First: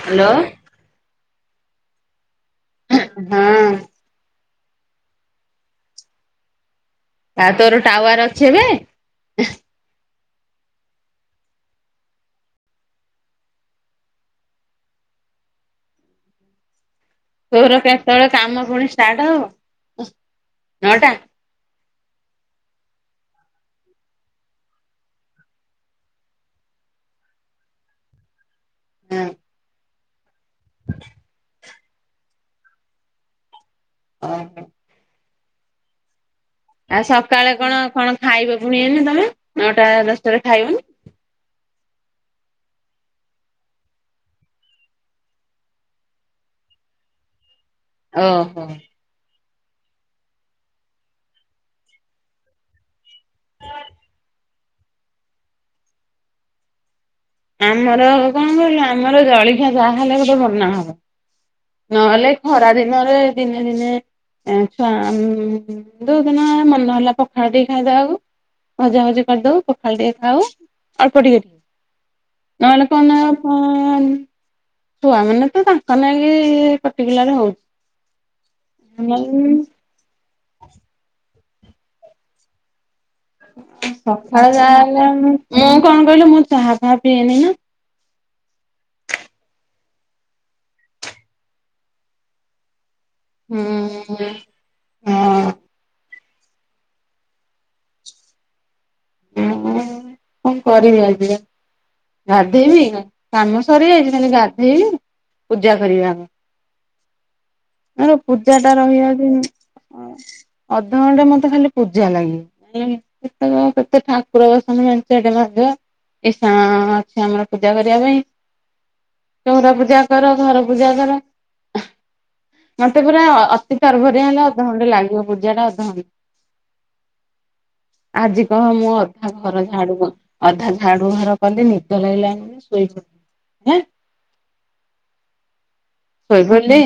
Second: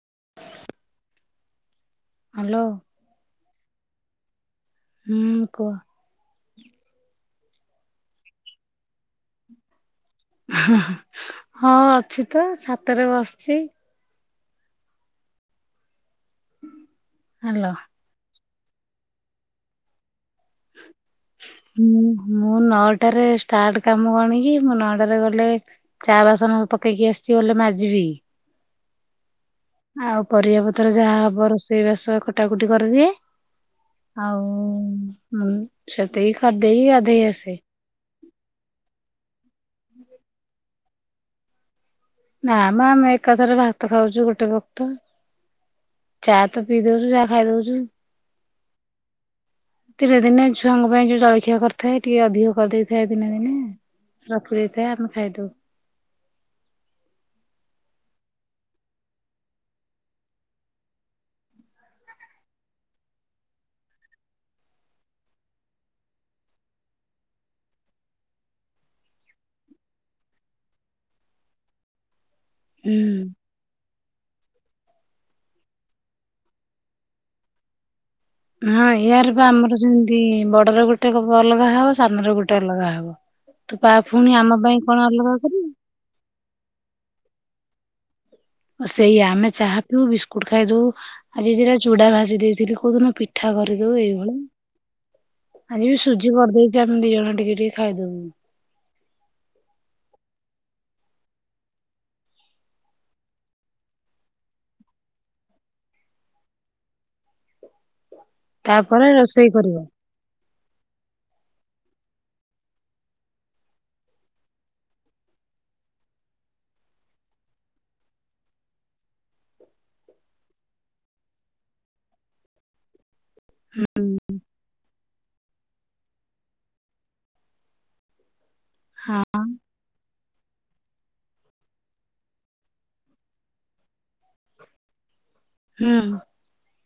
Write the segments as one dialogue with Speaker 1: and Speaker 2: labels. Speaker 1: Hello.
Speaker 2: Hello.
Speaker 1: ହୁଁ।
Speaker 2: ହୁଁ କୁହ?
Speaker 1: ତା ତୋର ଟାୱାର ଅଛି ଏବେ ଏହେ
Speaker 2: ଉଁହୁଁ ହୁଁ ହଁ ଅଛି ତ ଛାତରେ ବସିଚି। ହ୍ୟାଲୋ
Speaker 1: ତୋର କେତେବେଳେ କାମ ପୁଣି ଷ୍ଟାର୍ଟ ହବ ଉଁ।
Speaker 2: ହୁଁ ମୁଁ ନଅଟାରେ ଷ୍ଟ ଷ୍ଟାର୍ଟ କାମ କଣିକି ମୁଁ ନଅଟାରେ ଗଲେ ଚା ବାସନ ପକେଇକି ଆସିଚି ଗଲେ ମାଜବି।
Speaker 1: ହୁଁ।
Speaker 2: ଆଉ ପରିବା ପତର ଯାହା ହବ ରୋଷେଇବାସ କଟାକୁଟି କରିଦିଏ। ଆଉ
Speaker 1: ଓହୋ
Speaker 2: ଉଁ ହୁଁ ସେତିକି କରିଦେଇକି
Speaker 1: ଆଉ
Speaker 2: ଗାଧେଇ
Speaker 1: ସକାଳେ
Speaker 2: ଆସେ
Speaker 1: କଣ କଣ ଖାଇବ ପୁଣି ଏଇନେ ତମେ ନଅଟା ଦଶଟାରେ ଖାଇବନି?
Speaker 2: ନା ମ ଆମେ ଏକାଥରେ ଭାତ ଖାଉଚୁ ଗୋଟେ ବକ୍ତ। ଚା ତ ପିଇ ଦୋଉଚୁ ଯାହା ଖାଇ ଦୋଉଚୁ।
Speaker 1: ଓହୋ।
Speaker 2: ତୀନେ ଦିନେ ଛୁଆଙ୍କ ପାଇଁ ଯୋଉ ଜଳଖିଆ କରିଥାଏ ଟିକେ ଅଧିକ କରିଦେଇଥାଏ ଦିନେ ରଖି ଦେଇଥାଏ ଆମେ ଖାଇଦୋଉ।
Speaker 1: ଆମର କଣ କହିଲ ଆମର ଜଳିଖିଆ ଯାହାହେଲେ ଗୋଟେ ବନା ହବ। ନହେଲେ ଖରା ଦିନରେ ଦିନେ ଦିନେ ଏ ଛୁଆ ଆମ୍ ଯୋଉ ଦିନ ମନ ହେଲା ପଖାଳ ଟିକେ ଖାଇଦବାକୁ ଭଜା ଭଜି କରିଦୋଉ ପଖାଳ ଟିକେ ଖାଉ ଅଳ୍ପ ଟିକେ ଟିକେ। ନହନେ କଣ ନା
Speaker 2: ହୁଁ
Speaker 1: ଫୁନି ଛୁଆ ମାନେ ତ ତାଙ୍କ ନାଗି ପଟିକୁଲାର ହୋଉଚି।
Speaker 2: ହଁ ୟାରେ ପା ଆମର ସେମିତି ବଡର ଗୋଟେ ବ ଅଲଗା ହବ ସାନର ଗୋଟେ ଅଲଗା ହବ। ତୁ
Speaker 1: ଅ
Speaker 2: ପା ପୁଣି ଆମ
Speaker 1: ସଖାଳେ
Speaker 2: ପାଇଁ କଣ
Speaker 1: ଯାହେଲେ
Speaker 2: ଅଲଗା
Speaker 1: ମୁଁ
Speaker 2: କରିବୁ
Speaker 1: କଣ କହିଲ ମୁଁ ଚାହା ଫାହା ପିଏନି ନା।
Speaker 2: ସେଇଆ ଆମେ ଚାହା ପିଉ ବିସ୍କୁଟ ଖାଇଦୋଉ ଆଜି ଦିଟା ଚୁଡା ଭାଜି ଦେଇଥିଲି କୋଉଦିନ ପିଠା
Speaker 1: ହୁଁ
Speaker 2: କରିଦୋଉ
Speaker 1: ହଁ
Speaker 2: ଏଇଭଳିଆ ଆଜିବି ସୁଜି ଜି କରିଦେଇଚି ଆମେ ଦିଇ ଜଣ ଟିକେ ଟିକେ ଖାଇଦୋବୁ।
Speaker 1: ଉୁଁ ହୁଁ କଣ କରିବି ଆଜି ପା ଗାଧେଇବି ନା କାମ ସରି ଯାଇଚି ଖାଲି ଗାଧେଇବି ପୂଜା କରିବି ଆଗ। ମୋ ପୂଜା ଟା
Speaker 2: ତାପରେ
Speaker 1: ରହିଯାଉଚି
Speaker 2: ରୋଷେଇ କରିବ।
Speaker 1: ଆଉ ଅଧଘଣ୍ଟେ ମତେ ଖାଲି ପୂଜା ଲାଗେ [inaudible] କେତବେଳେ ମତେ ଠାକୁର ବାସନ ମେଞ୍ଚା ଟେ ମଧ୍ୟ ଇଷାଣ ଅଛି ଆମର ପୂଜା କରିବା ପାଇଁ। ଚଉଁରା ପୂଜା କର ଘର ପୂଜା କର ଆଁ ମତେ ପୁରା ଅତି ତରଭରିଆ ହେଲେ ଅଧଘଣ୍ଟେ ଲାଗିବ। ପୂଜା ଟା ଅଧଘଣ୍ଟେ। ଆଜି କହ ମୁଁ
Speaker 2: ହଁ
Speaker 1: ଅଧା ଘର ଝାଡୁ କର ଅଧା ଝାଡୁ ଘର କଲି ନିଦ ଲାଗିଲାଣି ଶୋଇ ପଡଲି ହ୍ନେ [inaudible]
Speaker 2: ହୁଁ
Speaker 1: ଶୋଇପଇଲି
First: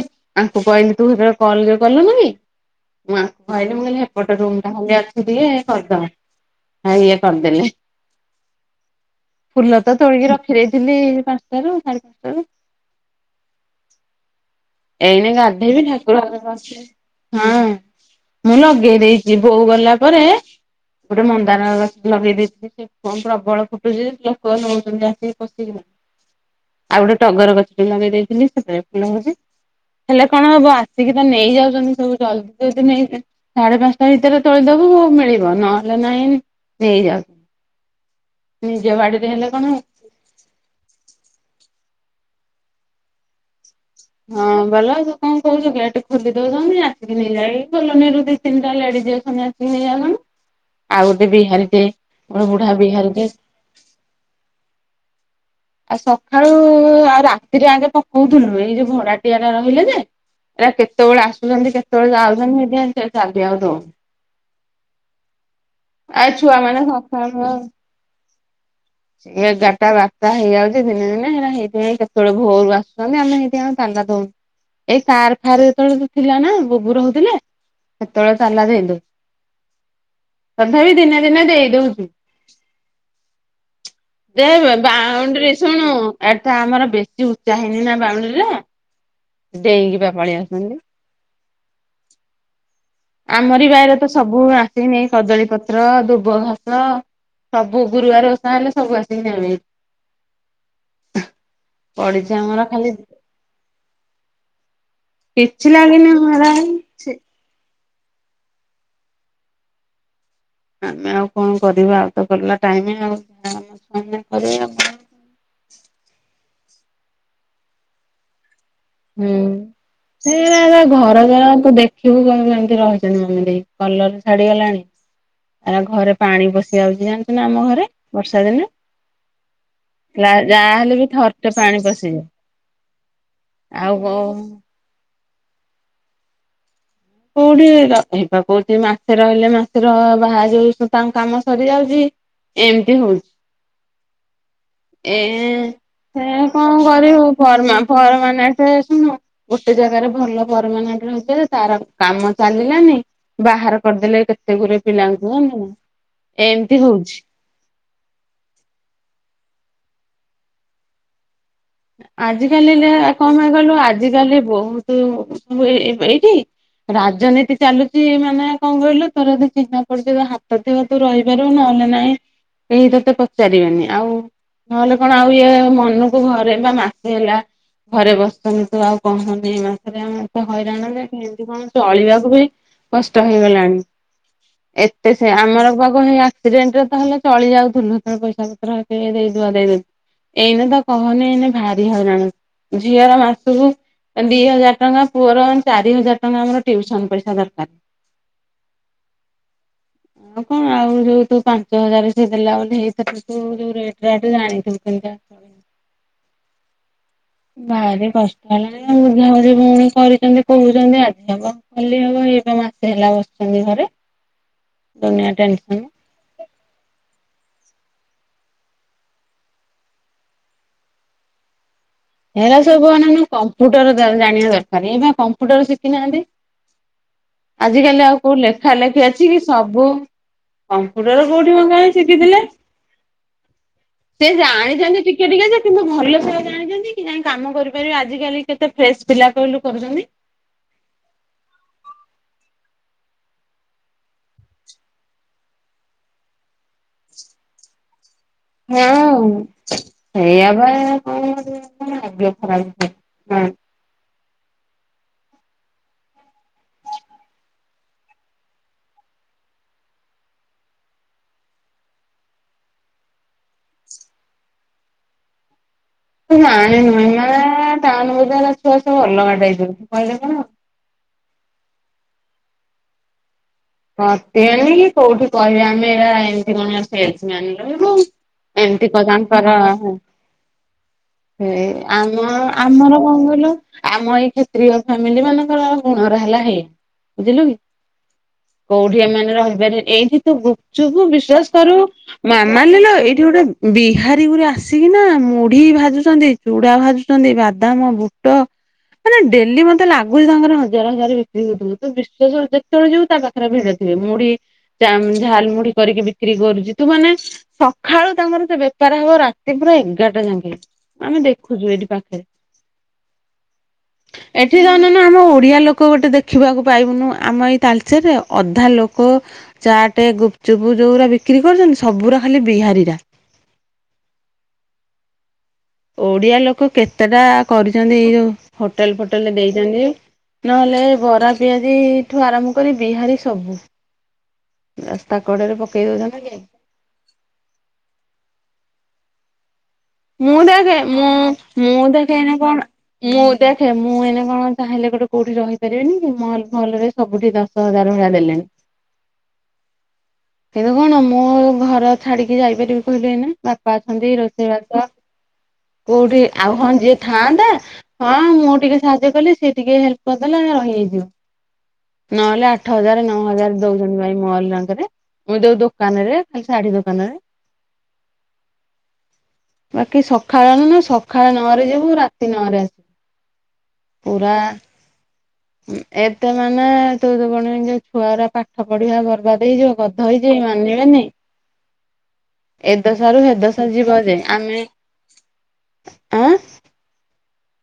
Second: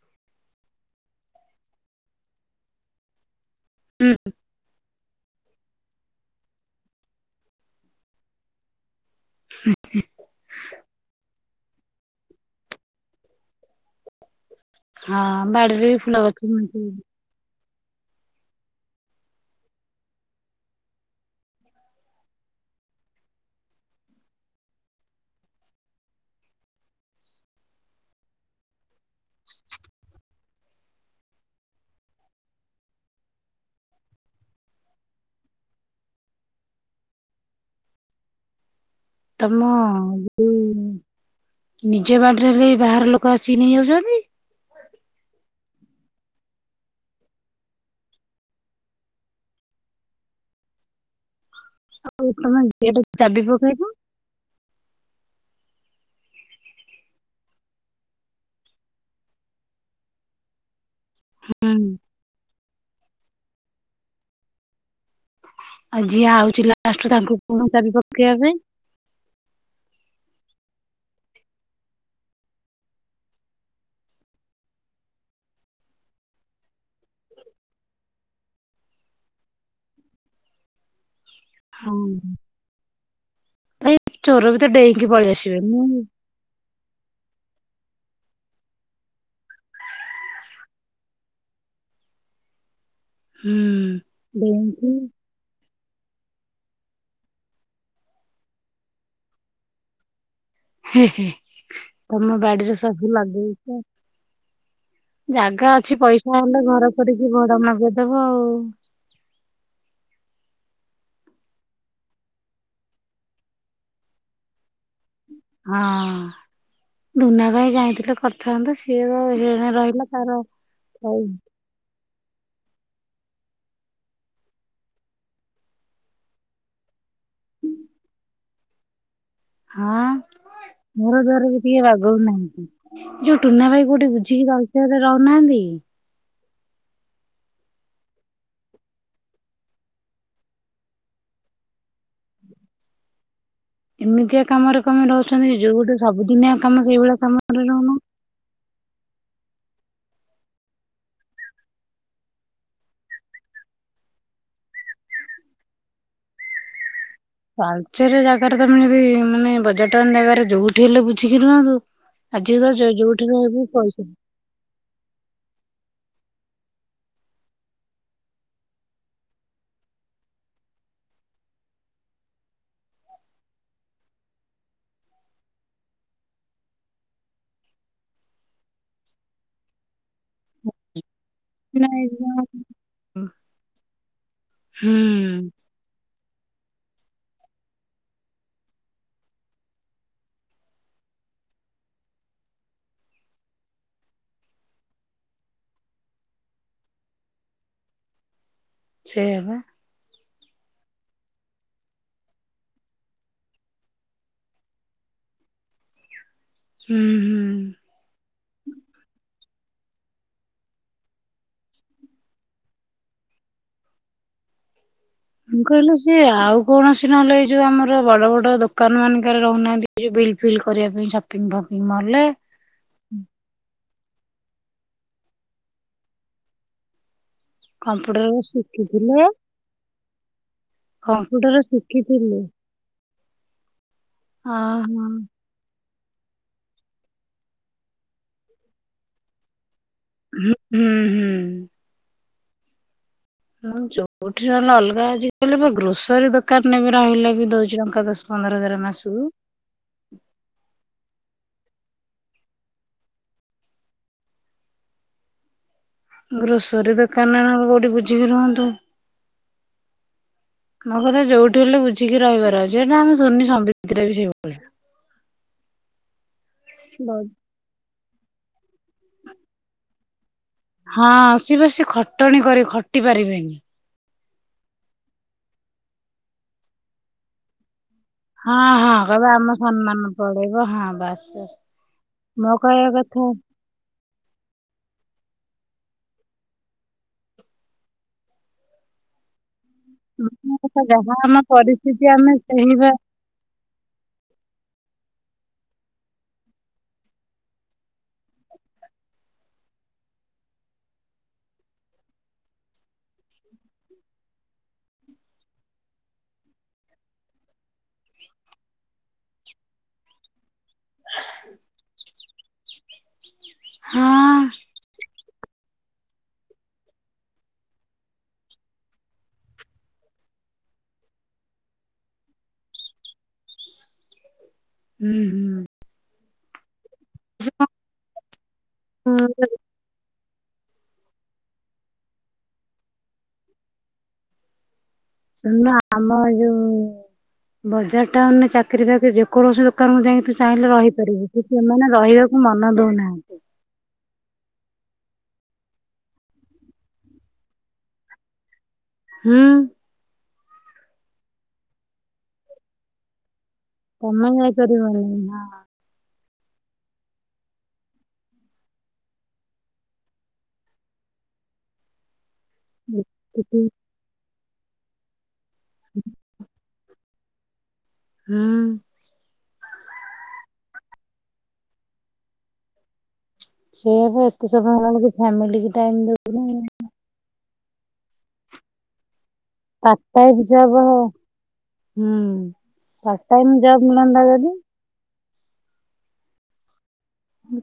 Speaker 1: ଆଙ୍କୁ କହିଲି ତୁ ଯେତଳେ କଲ କଲୁ ନୁ କି ମୁଁ ଆଙ୍କ ମୁଁ କହିଲି ମୁଁ କହିନି
Speaker 2: ହୁଁ
Speaker 1: ଏପଟ ରୁମ ଟା ଖାଲି ଅଛି ଟିକେ କରିଦବ ଇଏ କରିଦେଲେ। ଫୁଲ ତ ତୋଳିକି ରଖି ଦେଇଥିଲି ପାଞ୍ଚଟାରୁ ସାଢେ ପାଞ୍ଚଟାରୁ।
Speaker 2: ହଁ
Speaker 1: ଏଇନେ ଗାଧେଇ ବି
Speaker 2: ବାଡିରେ ଫୁଲ
Speaker 1: ଠାକୁର ଘରେ
Speaker 2: ଗଛ
Speaker 1: ପଶିବି ହଁ। ମୁଁ ଲଗେଇ ଦେଇଚି ବୋଉ ଗଲା ପରେ ଗୋଟେ ମନ୍ଦାର ଗଛ ଲଗେଇ ଦେଇଥିଲି ସେ କଣ ପ୍ରବଳ ଫୁଟୁଚି ଯେ ଲୋକ ନଉଚନ୍ତି ଆସିକି ପଶିକି ଆଉ ଗୋଟେ ଟଗର ଗଛ ବି ଲଗେଇ ଦେଇଥିଲି ସେଥିରେ ଫୁଲ ହଉଚି।
Speaker 2: [unintelligible]
Speaker 1: ହେଲେ କଣ ହବ ଆସିକି ତ ନେଇଯାଉଚନ୍ତି ସବୁ ଜଲଦି ଜଲଦି ନେଇ ସାଢେ ପାଞ୍ଚଟା ଭିତରେ ତୋଳିଦବୁ ମିଳିବ ନହେଲେ ନାହିଁ ନେଇଯାଉ
Speaker 2: ତମ ଯୋଉ ନିଜ ବାଡିରେ ବାହାର ଲୋକ ଆସି ନେଇି ଯାଉଚ
Speaker 1: ହଁ ଭଲ ଆ ତୁ କଣ କହୁଚୁ ଗେଟେ ଖୋଲି ଦଉଚନ୍ତି ଆସିକି ନେଇ ଯାଇ କଲୋନୀ ରୁ ଦିତିନିଟା ଲେଡ଼ିସ ଅଛନ୍ତି ଆସିକି ନେଇଯାଉଚନ୍ତି। ଆଉ ଗୋଟେ ବିହାରୀ ଟେ
Speaker 2: ଆଉ
Speaker 1: ଗୋଟେ
Speaker 2: ତମେ
Speaker 1: ବୁଢା
Speaker 2: ଗେଟ
Speaker 1: ବିହାରୀଟେ
Speaker 2: ଚାବି ପକେଇବ
Speaker 1: ଆଉ ସକାଳୁ ଆଉ ରାତିରେ ଆଗେ ପକଉଥିଲୁ ଏଇ ଯୋଉ ଭଡା ଟିଆ ଟା ରହିଲେ ଯେ ଏରା କେତେବେଳେ ଆସୁଛନ୍ତି
Speaker 2: ହୁଁ।
Speaker 1: କେତେବେଳେ ଯାଉଛନ୍ତି ହେଇତି ପାଇଁ ଚା ଚାବି ଆଉ ଦଉନୁ। [unintelligible]
Speaker 2: ଯିଏ
Speaker 1: ଆଉ
Speaker 2: ଆଉଛି
Speaker 1: ଛୁଆମାନେ
Speaker 2: ଲାଷ୍ଟ ତାଙ୍କୁ
Speaker 1: ସକାଳୁ
Speaker 2: ପୁଣି ଚାବି ପକେଇବା ପାଇଁ
Speaker 1: ଏଗାରଟା ବାରଟା ହେଇଯାଉ ଆଉଚି ଦିନେ ଦିନେ ହେରା ହେଇଥି ପାଇଁ କେତେବେଳେ ଭୋରୁ ଆସୁଛନ୍ତି ଆମେ ହେନ୍ତି ଆମ ତାଲା ଦଉୁ ଏଇ ସାର ଫାର୍ ଯେତେବେଳେ ତ ଥିଲା ନା ବୁବୁ ରହୁଥିଲେ ସେତେବେଳେ ତାଲା ଦେଲୁ ତଥାପି ଦିନେ ଦିନେ ଦେଇ
Speaker 2: ହଁ
Speaker 1: ଦଉଚି
Speaker 2: ଏଇ ଚୋର ବି ତ
Speaker 1: [unintelligible]
Speaker 2: ଡେଇଁକି ପଳେଇ
Speaker 1: ସାଉଣ୍ଡ ରେ
Speaker 2: ଆସିବେ ମୁଁ
Speaker 1: ଶୁଣୁ ଏଠେ ଆମର ବେଶୀ ଉ ଉଚ୍ଚା ହେଇନି ନା ବାଉଣ୍ଡ୍ରି ରେ ଡେଇଁକି ପାଇଁ ପଳେଇ ଆସୁଚନ୍ତି।
Speaker 2: ହୁଁ
Speaker 1: ଆମରି ବାଇରେ ତ ସବୁ ଆସକି
Speaker 2: ଡେଇଁକି
Speaker 1: ନେଇକି କଦଳୀ ପତ୍ର ପତ୍ର ଧୁବ ଘାସ ସବୁ ଗୁରୁବାର ଓଷା ହେଲେ ସବୁ ଆସିକି ନବେ ଏ
Speaker 2: ହେ ହେ ତମ
Speaker 1: ଆମର
Speaker 2: ବାଡିରେ
Speaker 1: ଖାଲି
Speaker 2: ସବୁ ଲଗେଇଚ
Speaker 1: କିଛି
Speaker 2: ଜାଗା ଅଛି
Speaker 1: ଲାଗିନି
Speaker 2: ପଇସା
Speaker 1: ହରା
Speaker 2: ହେଲେ ଘର
Speaker 1: ହେଇଛି
Speaker 2: କରିକି ଭଡା ନଗେଇ ଦେବ ଆଉ
Speaker 1: ଆମେ ଆଉ କଣ କରିବା ଆଉ ତ ଗଲା ଟାଇମ ଆଉ [unintelligible]
Speaker 2: ହଁ ଦୁନା ଭାଇ ଯାଇଥିଲେ କରିଥାନ୍ତେ।
Speaker 1: ହୁଁ ସେଇବା ଘର
Speaker 2: ହଉ
Speaker 1: ଜଣକୁ ଦେ ଖୀବୁ କେମିତି କଣ ଏମିତି ରହିଚନ୍ତି ମିମି ଦେଇ କଲର ଛାଡିଗଲାଣି ଏରା ଘରେ ପାଣି ପଶି ଯାଉଚି ଜାଣିଛୁ ନା ଆମ ଘରେ ବର୍ଷା ଦିନେ।
Speaker 2: ହଁ
Speaker 1: ଯାହାହେଲେ ବି
Speaker 2: ଘର ଦ୍ଵାର
Speaker 1: ଥରଟେ
Speaker 2: ବି
Speaker 1: ପାଣି
Speaker 2: ଟିକେ ବଗୋଉ
Speaker 1: ପଶିଯାଏ
Speaker 2: ନାହାଁନ୍ତି ଯୋଉ ଟୁ ଟୁନା ଭାଇ କୋଉଠି ବୁଝିକି
Speaker 1: ଆଉ
Speaker 2: ତାଳଚେର ରେ ରହୁନାହାନ୍ତି କି?
Speaker 1: କୋଉଠି ରହ ହେଇପା କହୁଛି ମାସେ ରହିଲେ ମାସେ ର ବାହା ଯାଉ ତାଙ୍କ କାମ ସରିଯାଉଚି ଏମତି ହଉଚି
Speaker 2: ଏମିତିଆ କାମରେ କଣ ପାଇଁ
Speaker 1: ଏ
Speaker 2: ରହୁଛନ୍ତି ଯୋଉ ଗୋଟେ
Speaker 1: ସେ
Speaker 2: ସବୁଦିନିଆ କାମ
Speaker 1: କଣ
Speaker 2: ସେଇଭଳିଆ
Speaker 1: କରିବୁ
Speaker 2: କାମରେ
Speaker 1: ପରମା
Speaker 2: ରହୁନାହାନ୍ତି
Speaker 1: ପରମାନେଟ ଏ ଶୁଣୁ ଗୋଟେ ଜାଗାରେ ଭଲ ପରାମନେଟ ରହିଥିଲେ ଯେ ତାର କାମ ଚାଲିଲାନି ବାହାର କରିଦେଲେ କେତେ ଗୁରେ ପିଲାଙ୍କୁ ଜାନିଲୁନା ଏମିତି ହଉଛି
Speaker 2: ପାଞ୍ଚଟା ଜାଗାରେ ତମେ ଯଦି ମାନେ ବଜ଼ାର ଟାଉନ ଜାଗାରେ ଯୋଉଠି ହେଲେ ବୁଝିକି ରୁହନ୍ତୁ।
Speaker 1: ଆଜ
Speaker 2: ଆଜି ତ
Speaker 1: କାଲିଲେ
Speaker 2: ଯୋ- ଯୋଉଠି
Speaker 1: କଣ ପାଇଁ
Speaker 2: ରହିବୁ
Speaker 1: କହିଲୁ
Speaker 2: ପଇସା
Speaker 1: ଆଜିକାଲି ବହୁତ ତ ଏ ଏ ଏ ଏଇଠି ରାଜନୀତି ଚାଲୁଚି ମାନେ କଣ କହିଲୁ ତୋର ଯଦି ଚିହ୍ନା ପରିଚିତ ହାତ ଥିବ ତୁ ରହିପାରିବୁ ନ ନାହଁ କେହି ତତେ ପଚାରିବେନି ଆଉ ନହେଲେ କଣ ଆଉ ଇଏ ମନକୁ ଘର ସେପା ମାସେ ହେଲା ଘରେ ବସିଛନ୍ତି ତୁ ଆଉ କହୁଛନ୍ତି ଏ ମାସରେ ଆମେତ ହଇରାଣ ଯେ କିନ୍ତି କଣ
Speaker 2: ନାଇଁ
Speaker 1: ଚଳିବାକୁ ବି
Speaker 2: ଯା-
Speaker 1: କଷ୍ଟ ହେଇଗଲାଣି। ଏତେ ସେ
Speaker 2: ହୁଁ
Speaker 1: ଆମର ପାଖ ହେଇ ଏକ୍ସିଡେଣ୍ଟରେ ତ ହେଲେ ଚଳି ଯାଉ ଥିଲୁ ସେତେବେଳେ ପଇସା ପତ୍ର ଦେଇଦୁଆ ଦେଇଦଉୁ ଏଇନେ ତ କହନି ଏଇନା ଭାରି ହଇରାଣ ଝିଅର ମାସକୁ ଦି ହଜାର ଟଙ୍କା ପୁଅର ଚାରି ହଜାର ଟଙ୍କା ଆମର ଟିଉସନ ପଇସା ଦରକାର।
Speaker 2: ସେଇଆ ପା।
Speaker 1: ଆଉ କଣ ଆଉ ଯୋଉ ତୁ ପାଞ୍ଚ ହଜାର ସେ ଦେଲା ବୋଲି ବୋଲିଇ ତୁ ଯୋଉରେଟ ରାଟ ଜାଣିଥିବୁ କେମିତିଆ
Speaker 2: ହୁଁ ହୁଁ।
Speaker 1: ଭାରି କଷ୍ଟ ହେଲାଣି ବୁଝା ବୁଝି ଭଉଣୀ କରିଛନ୍ତି କହୁଛନ୍ତି ଆଜି ହବ କାଲି ହବ ଏତ ମାସେ ହେଲା ବସିଛନ୍ତି ଘରେ। ଦୁନିଆ
Speaker 2: ମୁଁ
Speaker 1: ଟେନସନ।
Speaker 2: କହିଲି ସିଏ ଆଉ କୌଣସି ନହଲେ ଏ ଯୋଉ ଆମର ବଡ ବଡ ଦୋକାନ ମାନଙ୍କରେ ରହୁନାହାନ୍ତି ଯଉ ବିଲ୍ ଫିଲ୍ କରିବା ପାଇଁ ସପିଂ ଭ
Speaker 1: ହେରା ସବୁ ଅନଉନୁ କମ୍ପୁ ତୋର ଜାଣିବା ଦରକାର ଏଇବା କମ୍ପୁଟର ଶିଖି ନାହାଁନ୍ତି। ଆଜିକାଲି ଆଉ
Speaker 2: କମ୍ପ୍ୟୁଟର
Speaker 1: କୋଉ ଲେଖା ଲେଖି
Speaker 2: ଶିଖିଥିଲେ
Speaker 1: ଅଛି କି ସବୁ କମ୍ପୁଟର କୋଉଠି ମକାଇଁ ଶିଖିଥିଲେ। ସେ ଜାଣିଛନ୍ତି
Speaker 2: ଓହୋ
Speaker 1: ଟିକେ ଟିକେ ଯେ କିନ୍ତୁ। ଭଲ ସେ ଆଉ ଜାଣିଛନ୍ତି କି ଯାଇ କାମ କରିପାରିବେ ଆଜିକାଲି କେତେ ଫ୍ରେଶ ପିଲା କହିଲୁ କରୁଛନ୍ତି।
Speaker 2: ହୁ ହୁଁ ହୁଁ। ମୁଁ ଯୋଉଠି ରହିଲେ ଅଲଗା ଆଜି କାଲି ଗ୍ରୋସରୀ ଦୋକାନ ରେ ବି ରହିଲେ ବି ଦଉଛି ଟଙ୍କା ଦଶ ପନ୍ଦର ହଜାର ମାସକୁ।
Speaker 1: ହଁ ସେଇଆ ବା କଣ କରିବ। ଭାଗ୍ୟ ଖରାପ ହଁ
Speaker 2: ଗ୍ରୋସରୀ ଦୋକାନ ଆଉ କୋଉଠି ବୁଝିକି ରୁହନ୍ତୁ। ମୋ କଥା ଯୋଉଠି ହେଲେ ବୁଝିକି ରହିବାର ଅଛିଟା ଆମେ ଶୁନି ସମୃତିରେ ବି ସେଇଭଳିଆ।
Speaker 1: ଜାଣିନୁ ନୁହେଁ ଅଁ ଟାଉନୁ ବଜାରଛୁଆ ସବୁ ଅଲଗା ଟାଇପର ତୁ କହିଲେ କଣ ହବ,
Speaker 2: ହଁ ସିଏ ବସି ଖଟଣି କରି ଖଟି ପାରିବେନି।
Speaker 1: ଖଟିବେନି କି କୋଉଠି କହିବେ ଆମେ ଏରା ଏମିତି କଣ ସେଲସ ମ୍ୟାନ ରହିବୁ।
Speaker 2: ହଁ
Speaker 1: ଏମିତି
Speaker 2: ହଁ କହିବେ ଆମ
Speaker 1: କତାଙ୍କର
Speaker 2: ସମ୍ମାନ ପଳେଇବ ହଁ ବାସ୍
Speaker 1: ସେ
Speaker 2: ବାସ୍
Speaker 1: ଆମ
Speaker 2: ମୋ କହିବା
Speaker 1: ଆମର
Speaker 2: କଥା
Speaker 1: କଣ କହିଲୁ ଆମ ଏଇ କ୍ଷତ୍ରୀୟ ଫାମିଲି ମାନଙ୍କର ଗୁଣର ହେଲା ହେ ବୁଝିଲୁ କି? କୋଉଠି ଏମାନେ ରହିପାରିବେ। ଏଇଠି ତୁ
Speaker 2: ମୋ କଥା
Speaker 1: ଗୁପଚୁପୁ
Speaker 2: ଯାହା ଆମ
Speaker 1: ବିଶ୍ଵାସ କରିବୁ
Speaker 2: ପରିସ୍ଥିତି ଆମେ
Speaker 1: ମାମାଲିଲୋ
Speaker 2: ସେଇବା
Speaker 1: ଏଇଠି ଗୋଟେ ବିହାରୀ ଗୁରେ ଆସିକି ନା ମୁ ମୁଢି ଭାଜୁଛନ୍ତି ଚୁଡା ଭାଜୁଛନ୍ତି ବାଦାମ ବୁଟ ମାନେ ଡେଲି ମତେ ଲାଗୁଛି ତାଙ୍କର ହଜାର ହଜାର ବିକ୍ରି ହଉଥିବ ତୁ ବିଶ୍ୱାସ ଯେତେବେଳେ ଯିବୁ ତା ପାଖରେ ଭିଡ ଥିବେ ମୁଢି ଝାଲ ମୁଢି କରିକି ବିକ୍ରି କରୁଚି ତୁ ମାନେ ସକାଳୁ ତାଙ୍କର ତ ବେପାର ହବ ରାତି ପା ଏଗାରଟା ଯାକେ ଆମେ ଦେଖୁଛୁ ଏଇଠି ପାଖରେ।
Speaker 2: ହଁ
Speaker 1: ଏଠି ଧଣନ ଆମ ଓଡିଆ ଲୋକ ଗୋଟେ ଦେଖିବାକୁ ପାଇବୁନୁ ଆମ ଏଇ ତା ସେଠେ ଅଧା ଲୋକ ଚାଟେ ଗୁପଚୁପ୍ ଯଉରା ବିକ୍ରି କରୁଛନ୍ତି ସବୁରା ଖାଲି ବିହାରୀରା।
Speaker 2: ହୁଁ ହୁଁ।
Speaker 1: ଓଡିଆ ଲୋକ କେତେଟା କରିଛନ୍ତି ଏଇ ଯୋଉ ହୋଟେଲ ଫୋଟେଲରେ ଦେଇଛନ୍ତି। ନହେଲେ ଏ ବରା ପିଆଜି ଠୁ ଆରମ୍ଭ କରି ବିହାରୀ ସବୁ। ରାସ୍ତା କଡରେ
Speaker 2: ଶୁଣୁନୁ
Speaker 1: ପକେଇ
Speaker 2: ଆମ ଏ
Speaker 1: ଦଉଛନ୍ତି।
Speaker 2: ଯୋଉ ବଜାର ଟାଉନରେ ଚାକିରୀ ବାକିରି ଯେ କୌଣସି ଦୋ
Speaker 1: ମୁଁ ଦେଖେ ମୁଁ ମୁଁ ଦେଖେ ଏଇନେ
Speaker 2: ରହିବାକୁ ମନ
Speaker 1: କଣ ମୁଁ
Speaker 2: ଦଉନାହାନ୍ତି।
Speaker 1: ଦେଖେ ମୁଁ ଏଇନେ କଣ ଚାହିଁଲେ ଗୋଟେ କୋଉଠି ରହିପାରିବିନିକି ମଲ ଫଲରେ ସବୁଠି ଦଶ ହଜାର ଭଳିଆ ଦେଲେଣି।
Speaker 2: ହୁଁ।
Speaker 1: କିନ୍ତୁ କଣ ମୁଁ ଘର ଛାଡିକି ଯାଇପାରିବି କହିଲି ଏନା, ବାପା ଅଛନ୍ତି,
Speaker 2: ତମେ
Speaker 1: ରୋଷେଇବା
Speaker 2: ଯାଇପାରିବନି ହଁ।
Speaker 1: ଆଉ ହଁ ଯିଏ ଥାଆନ୍ତା, ହଁ ମୁଁ ଟିକେ ସାହାଯ୍ୟ କଲି ସେଏ ଟିକେ ହେଲ୍ପ କରିଦେଲା, ରହି ହେଇଯିବ। ନହେଲେ ଆ ଆଠ ହଜାର, ନଅ ହଜାର
Speaker 2: ଯେତିକି
Speaker 1: ଦଉଛନ୍ତି, ଭାଇ ମଲ ରେ, ଏଇ ଯୋଉ ଦୋକାନରେ ଖାଲି ଶାଢୀ ଦୋକାନରେ
Speaker 2: ହଁ
Speaker 1: ବାକି ସକାଳ ନ, ନା ସକାଳ ନଅରେ ଯିବୁ ରାତି ନଅରେ ଆସିବୁ।
Speaker 2: ସେଇଆ ବା
Speaker 1: ପୁରା,
Speaker 2: ଏତେ ସମୟ ହେଲାବେଳକୁ ଫ୍ୟାମିଲି କି ଟାଇମ
Speaker 1: ଏତେ
Speaker 2: ଦଉନ
Speaker 1: ମାନେ ତୁ ତ [unintelligible] ଛୁଆର ପାଠ ପଢିବା ବର୍ବାଦ।
Speaker 2: ପାର୍ଟ
Speaker 1: [unintelligible]
Speaker 2: ଟାଇମ ଜବ ହୁଁ
Speaker 1: ମାନିବେନି, ଏଦସା
Speaker 2: ପାର୍ଟ
Speaker 1: ରୁ
Speaker 2: ଟାଇମ
Speaker 1: ହେଦସା
Speaker 2: ଜବ
Speaker 1: ଯିବ ଯେ।
Speaker 2: ମିଳନ୍ତା ଯଦି
Speaker 1: ଆମେ [inaudible] ଆଁ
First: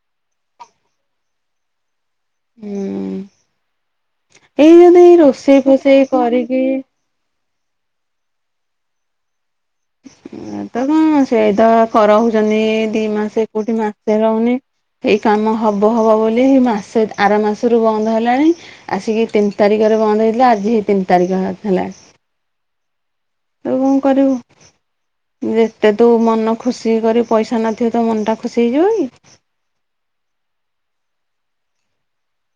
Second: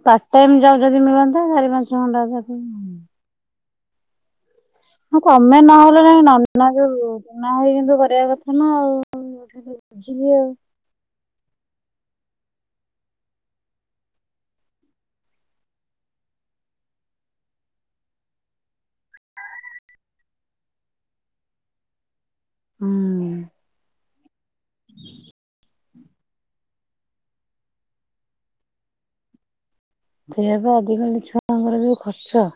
Speaker 2: ପାଟାଇମ୍ ଜବ୍ ଯଦି ମିଳନ୍ତା, ଚାରି ପାଞ୍ଚ ଘଣ୍ଟା
Speaker 1: ହୁଁ [inaudible]
Speaker 2: ହଁ ତମେ
Speaker 1: ରୋଷେଇ ଫୋଷେଇ
Speaker 2: ନହେଲେ ନାଇଁ
Speaker 1: କରିକି
Speaker 2: ନନା ଯୋଉ ନନା ହେଇ [unintelligible] କରିବା କଥା ନା ଆଉ। ବୁଝିବି ଆଉ
Speaker 1: [unintelligible] ସେଇତ ରହୁଛନ୍ତି ଦି ମାସେ, କୋଉଠି ମାସେ ରହୁନି। ଏଇ କାମ ହବ ହବ ବୋଲି ମାସେ ଆର ମାସରୁ ବନ୍ଦ ହେଲାଣି, ଆସିକି ତିନି ତାରିଖ ବନ୍ଦ ହେଇଥିଲା, ଆଜି ହେଇ ତିନି ତାରିଖ ହେଲାଣି।
Speaker 2: ହୁଁ।
Speaker 1: ତୁ କଣ କରିବୁ ଯେ ଯେ ତୁ ମନ ଖୁସି କରି ପଇସା ନଥିବ, ତ ମନଟା ଖୁସି ହେଇଯିବ କି?
Speaker 2: ସେୟା ପା, ଆଜିକାଲି ଛୁଆଙ୍କର ଯୋଉ ଖର୍ଚ୍ଚ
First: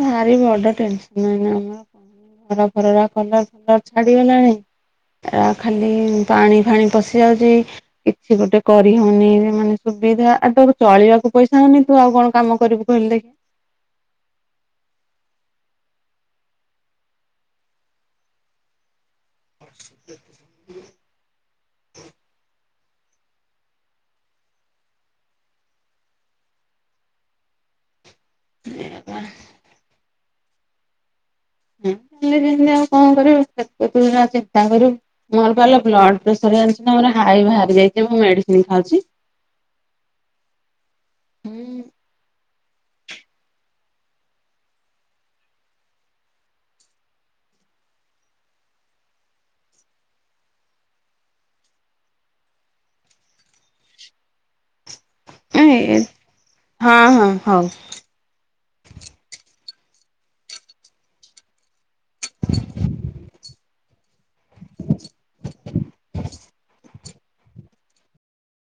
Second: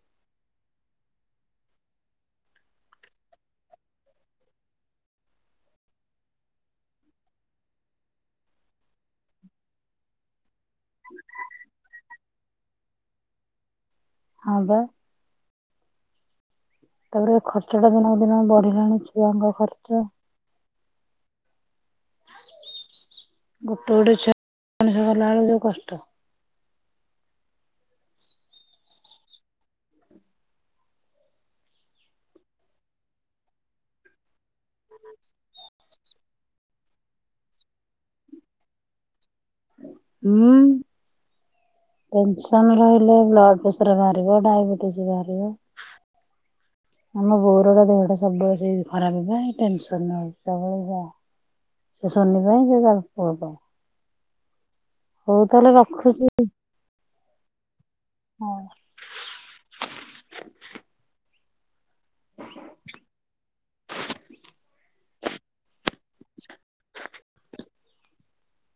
Speaker 1: ଭାରି ବଡ ଟେନ୍ସନ୍ ଏଇନା ଆମର ଘର ଫରରା କଲର ଫଲର ଛାଡିଗଲାଣି। ଏରା ଖାଲି ପାଣି ଫାଣି ପଶି ଯାଉଛି, କିଛି ଗୋଟେ କରିହଉନି। ମାନେ ତୁ ସୁବିଧା ଆଉ ତୋର ଚଳିବାକୁ ପଇସା ହଉନି, ତୁ ଆଉ କଣ କାମ କରିବୁ କହିଲି ଦେଖ୍
Speaker 2: ହଁ ବା। ତାପରେ ଖର୍ଚ୍ଚ ଟା ଦିନକୁ ଦିନ ବଢିଲାଣି ଛୁଆଙ୍କ ଖର୍ଚ୍ଚ [inaudible] ଗୋଟେ ଗୋଟେ ଛୁଆ [unintelligible] ମଣିଷ କଲାବେଳୁ ଯୋଉ କଷ୍ଟ।
Speaker 1: [unintelligible] ଯେମିତି ଆଉ କଣ କରିବୁ, କେତେ ତୁ ହେରା ଚିନ୍ତା କରିବୁ ମୋର ପାଲୋ ବ୍ଲଡ ପ୍ରେସର ଜାଣିଛ ନା ମୋର ହାଇ ବାହାରି ଯାଇଛି, ମୁଁ ମେଡିସିନ ଖାଉଛି।
Speaker 2: ହୁଁ
Speaker 1: ହୁଁ
Speaker 2: [unintelligible] ରହିଲେ ବ୍ଲଡ ପ୍ରେସର ବାହାରିବ, ଡାଇବେଟିସ ବାହାରିବ।
Speaker 1: [inaudible]
Speaker 2: ଆମ ବୋଉର ତ ଦେହଟା ସବୁବେଳେ ସେଇ ଖରାପ ପାଇଁ ଟେନ୍ସନ୍ [unintelligible] ସେ ଶନି ପାଇଁ [unintelligible] ହଉ
Speaker 1: [unintelligible]
Speaker 2: ତାହେଲେ ରଖୁଛି।
Speaker 1: ହଁ ହଁ ହଉ।
Speaker 2: ହଁ [inaudible] [inaudible] [inaudible]